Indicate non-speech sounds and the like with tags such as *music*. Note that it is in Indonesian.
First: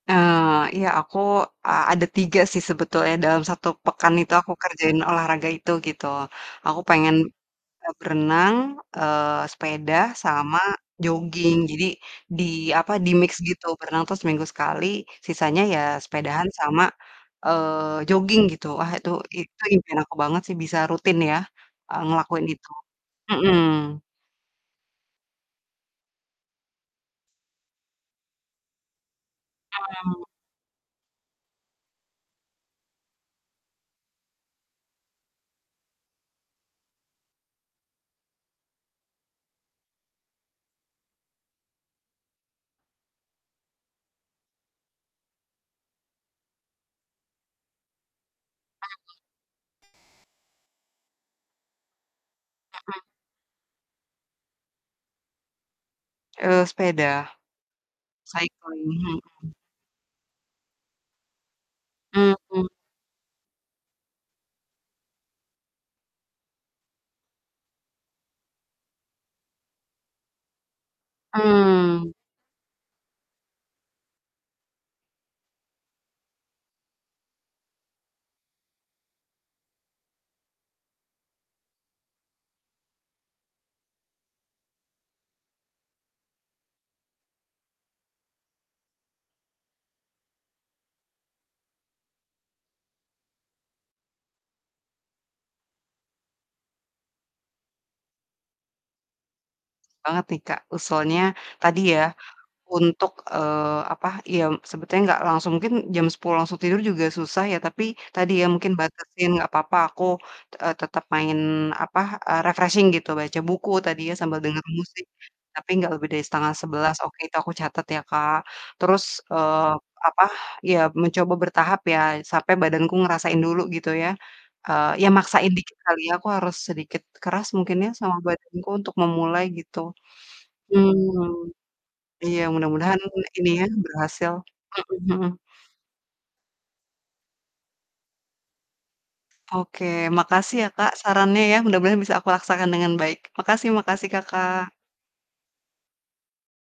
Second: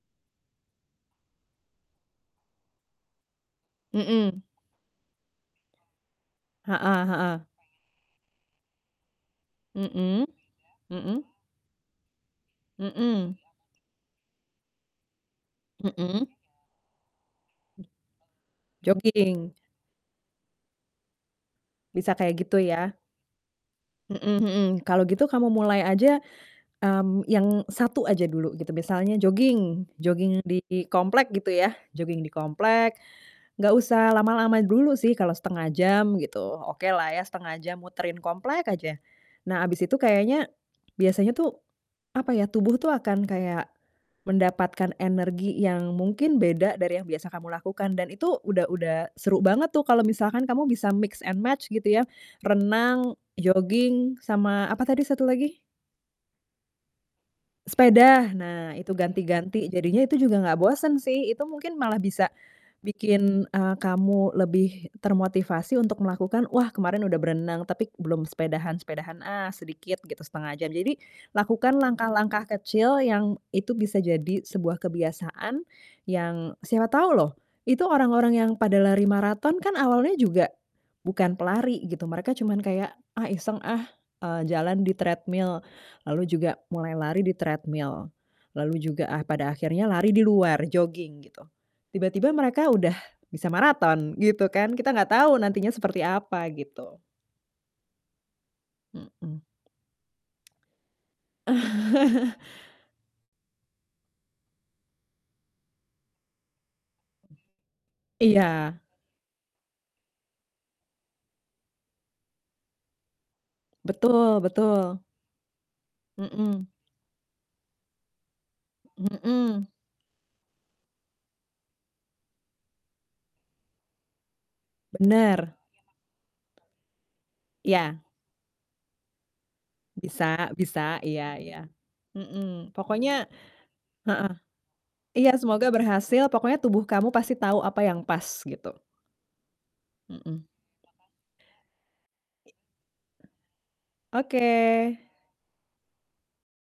Eee, iya aku, e ada 3 sih sebetulnya dalam 1 pekan itu Mhm. aku kerjain olahraga itu, gitu. Aku Heeh pengen, heeh. e berenang, eee, sepeda, Mhm sama mhm. joging. Jadi, di, apa, di-mix Mhm. gitu, berenang tuh seminggu sekali, sisanya ya Mhm. sepedaan sama, eee, joging, gitu. Wah itu, i Joging. itu impian aku banget sih bisa rutin ya, e Bisa kayak ngelakuin gitu itu. ya? Mhm. Mhm mhm. Kalau gitu kamu mulai aja, mmm, yang 1 aja dulu gitu. Misalnya, joging Mmm. joging di komplek gitu ya, joging di komplek, nggak usah lama-lama dulu sih, kalau 1/2 jam gitu, okelah ya 1/2 jam muterin komplek aja. Nah habis itu kayaknya, biasanya tuh, apa ya, tubuh tuh akan kayak mendapatkan energi yang mungkin beda dari yang biasa kamu lakukan, dan itu udah udah Bagus. seru banget tuh kalau misalkan kamu bisa mix and match, gitu ya, Mhm. renang, joging, sama apa tadi 1 lagi? Eee, sepeda. Sepeda, nah Cycle. itu Mhm. ganti-ganti. Jadinya itu juga nggak bosen sih, itu mungkin malah bisa Mmm. bikin, eee, kamu lebih termotivasi untuk melakukan, "Wah kemarin udah berenang tapi belum sepedahan, sepedahan ah sedikit gitu, 1/2 jam." Jadi, lakukan Mmm. langkah-langkah kecil yang itu bisa jadi sebuah kebiasaan yang siapa tahu loh, itu orang-orang yang pada lari maraton kan awalnya juga bukan pelari, gitu, Mereka cuman kayak, "Ah iseng ah, eee, jalan di treadmill." Lalu juga mulai lari di treadmill, lalu juga ah pada akhirnya lari di luar, joging, gitu. Tiba-tiba mereka udah bisa maraton gitu kan, kita nggak tahu nantinya seperti apa, gitu. Mhm. Banget nih Kak, usulnya tadi ya, *chuckles* untuk, eee, apa, yem sebetulnya nggak langsung, mungkin jam 10.00 langsung tidur juga susah ya, tapi tadi ya, mungkin Iya. batasin nggak apa-apa aku, e tetap main, apa, e refreshing gitu, baca buku tadi ya, Betul sambil dengarin betul. musik, tapi nggak lebih dari setengah Mhm. sebelas, oke, itu aku catat ya, Kak. Terus, Mhm. eee, apa, ya mencoba bertahap ya, sampai badanku ngerasain dulu gitu ya, eee, ya maksain Benar. dikit kali ya, aku harus sedikit keras mungkin ya Iya. sama badanku untuk memulai gitu. Bisa bisa, iya Mmm, iya, iya mhm. mudah-mudahan Pokoknya ini ya, berhasil, heeh, mhm iya mhm. semoga berhasil, pokoknya tubuh kamu pasti tahu apa yang pas, gitu. Oke, Mhm. makasih ya Kak, sarannya ya, mudah-mudahan bisa aku laksakan dengan baik, makasih makasih, Iy Kakak. Oke.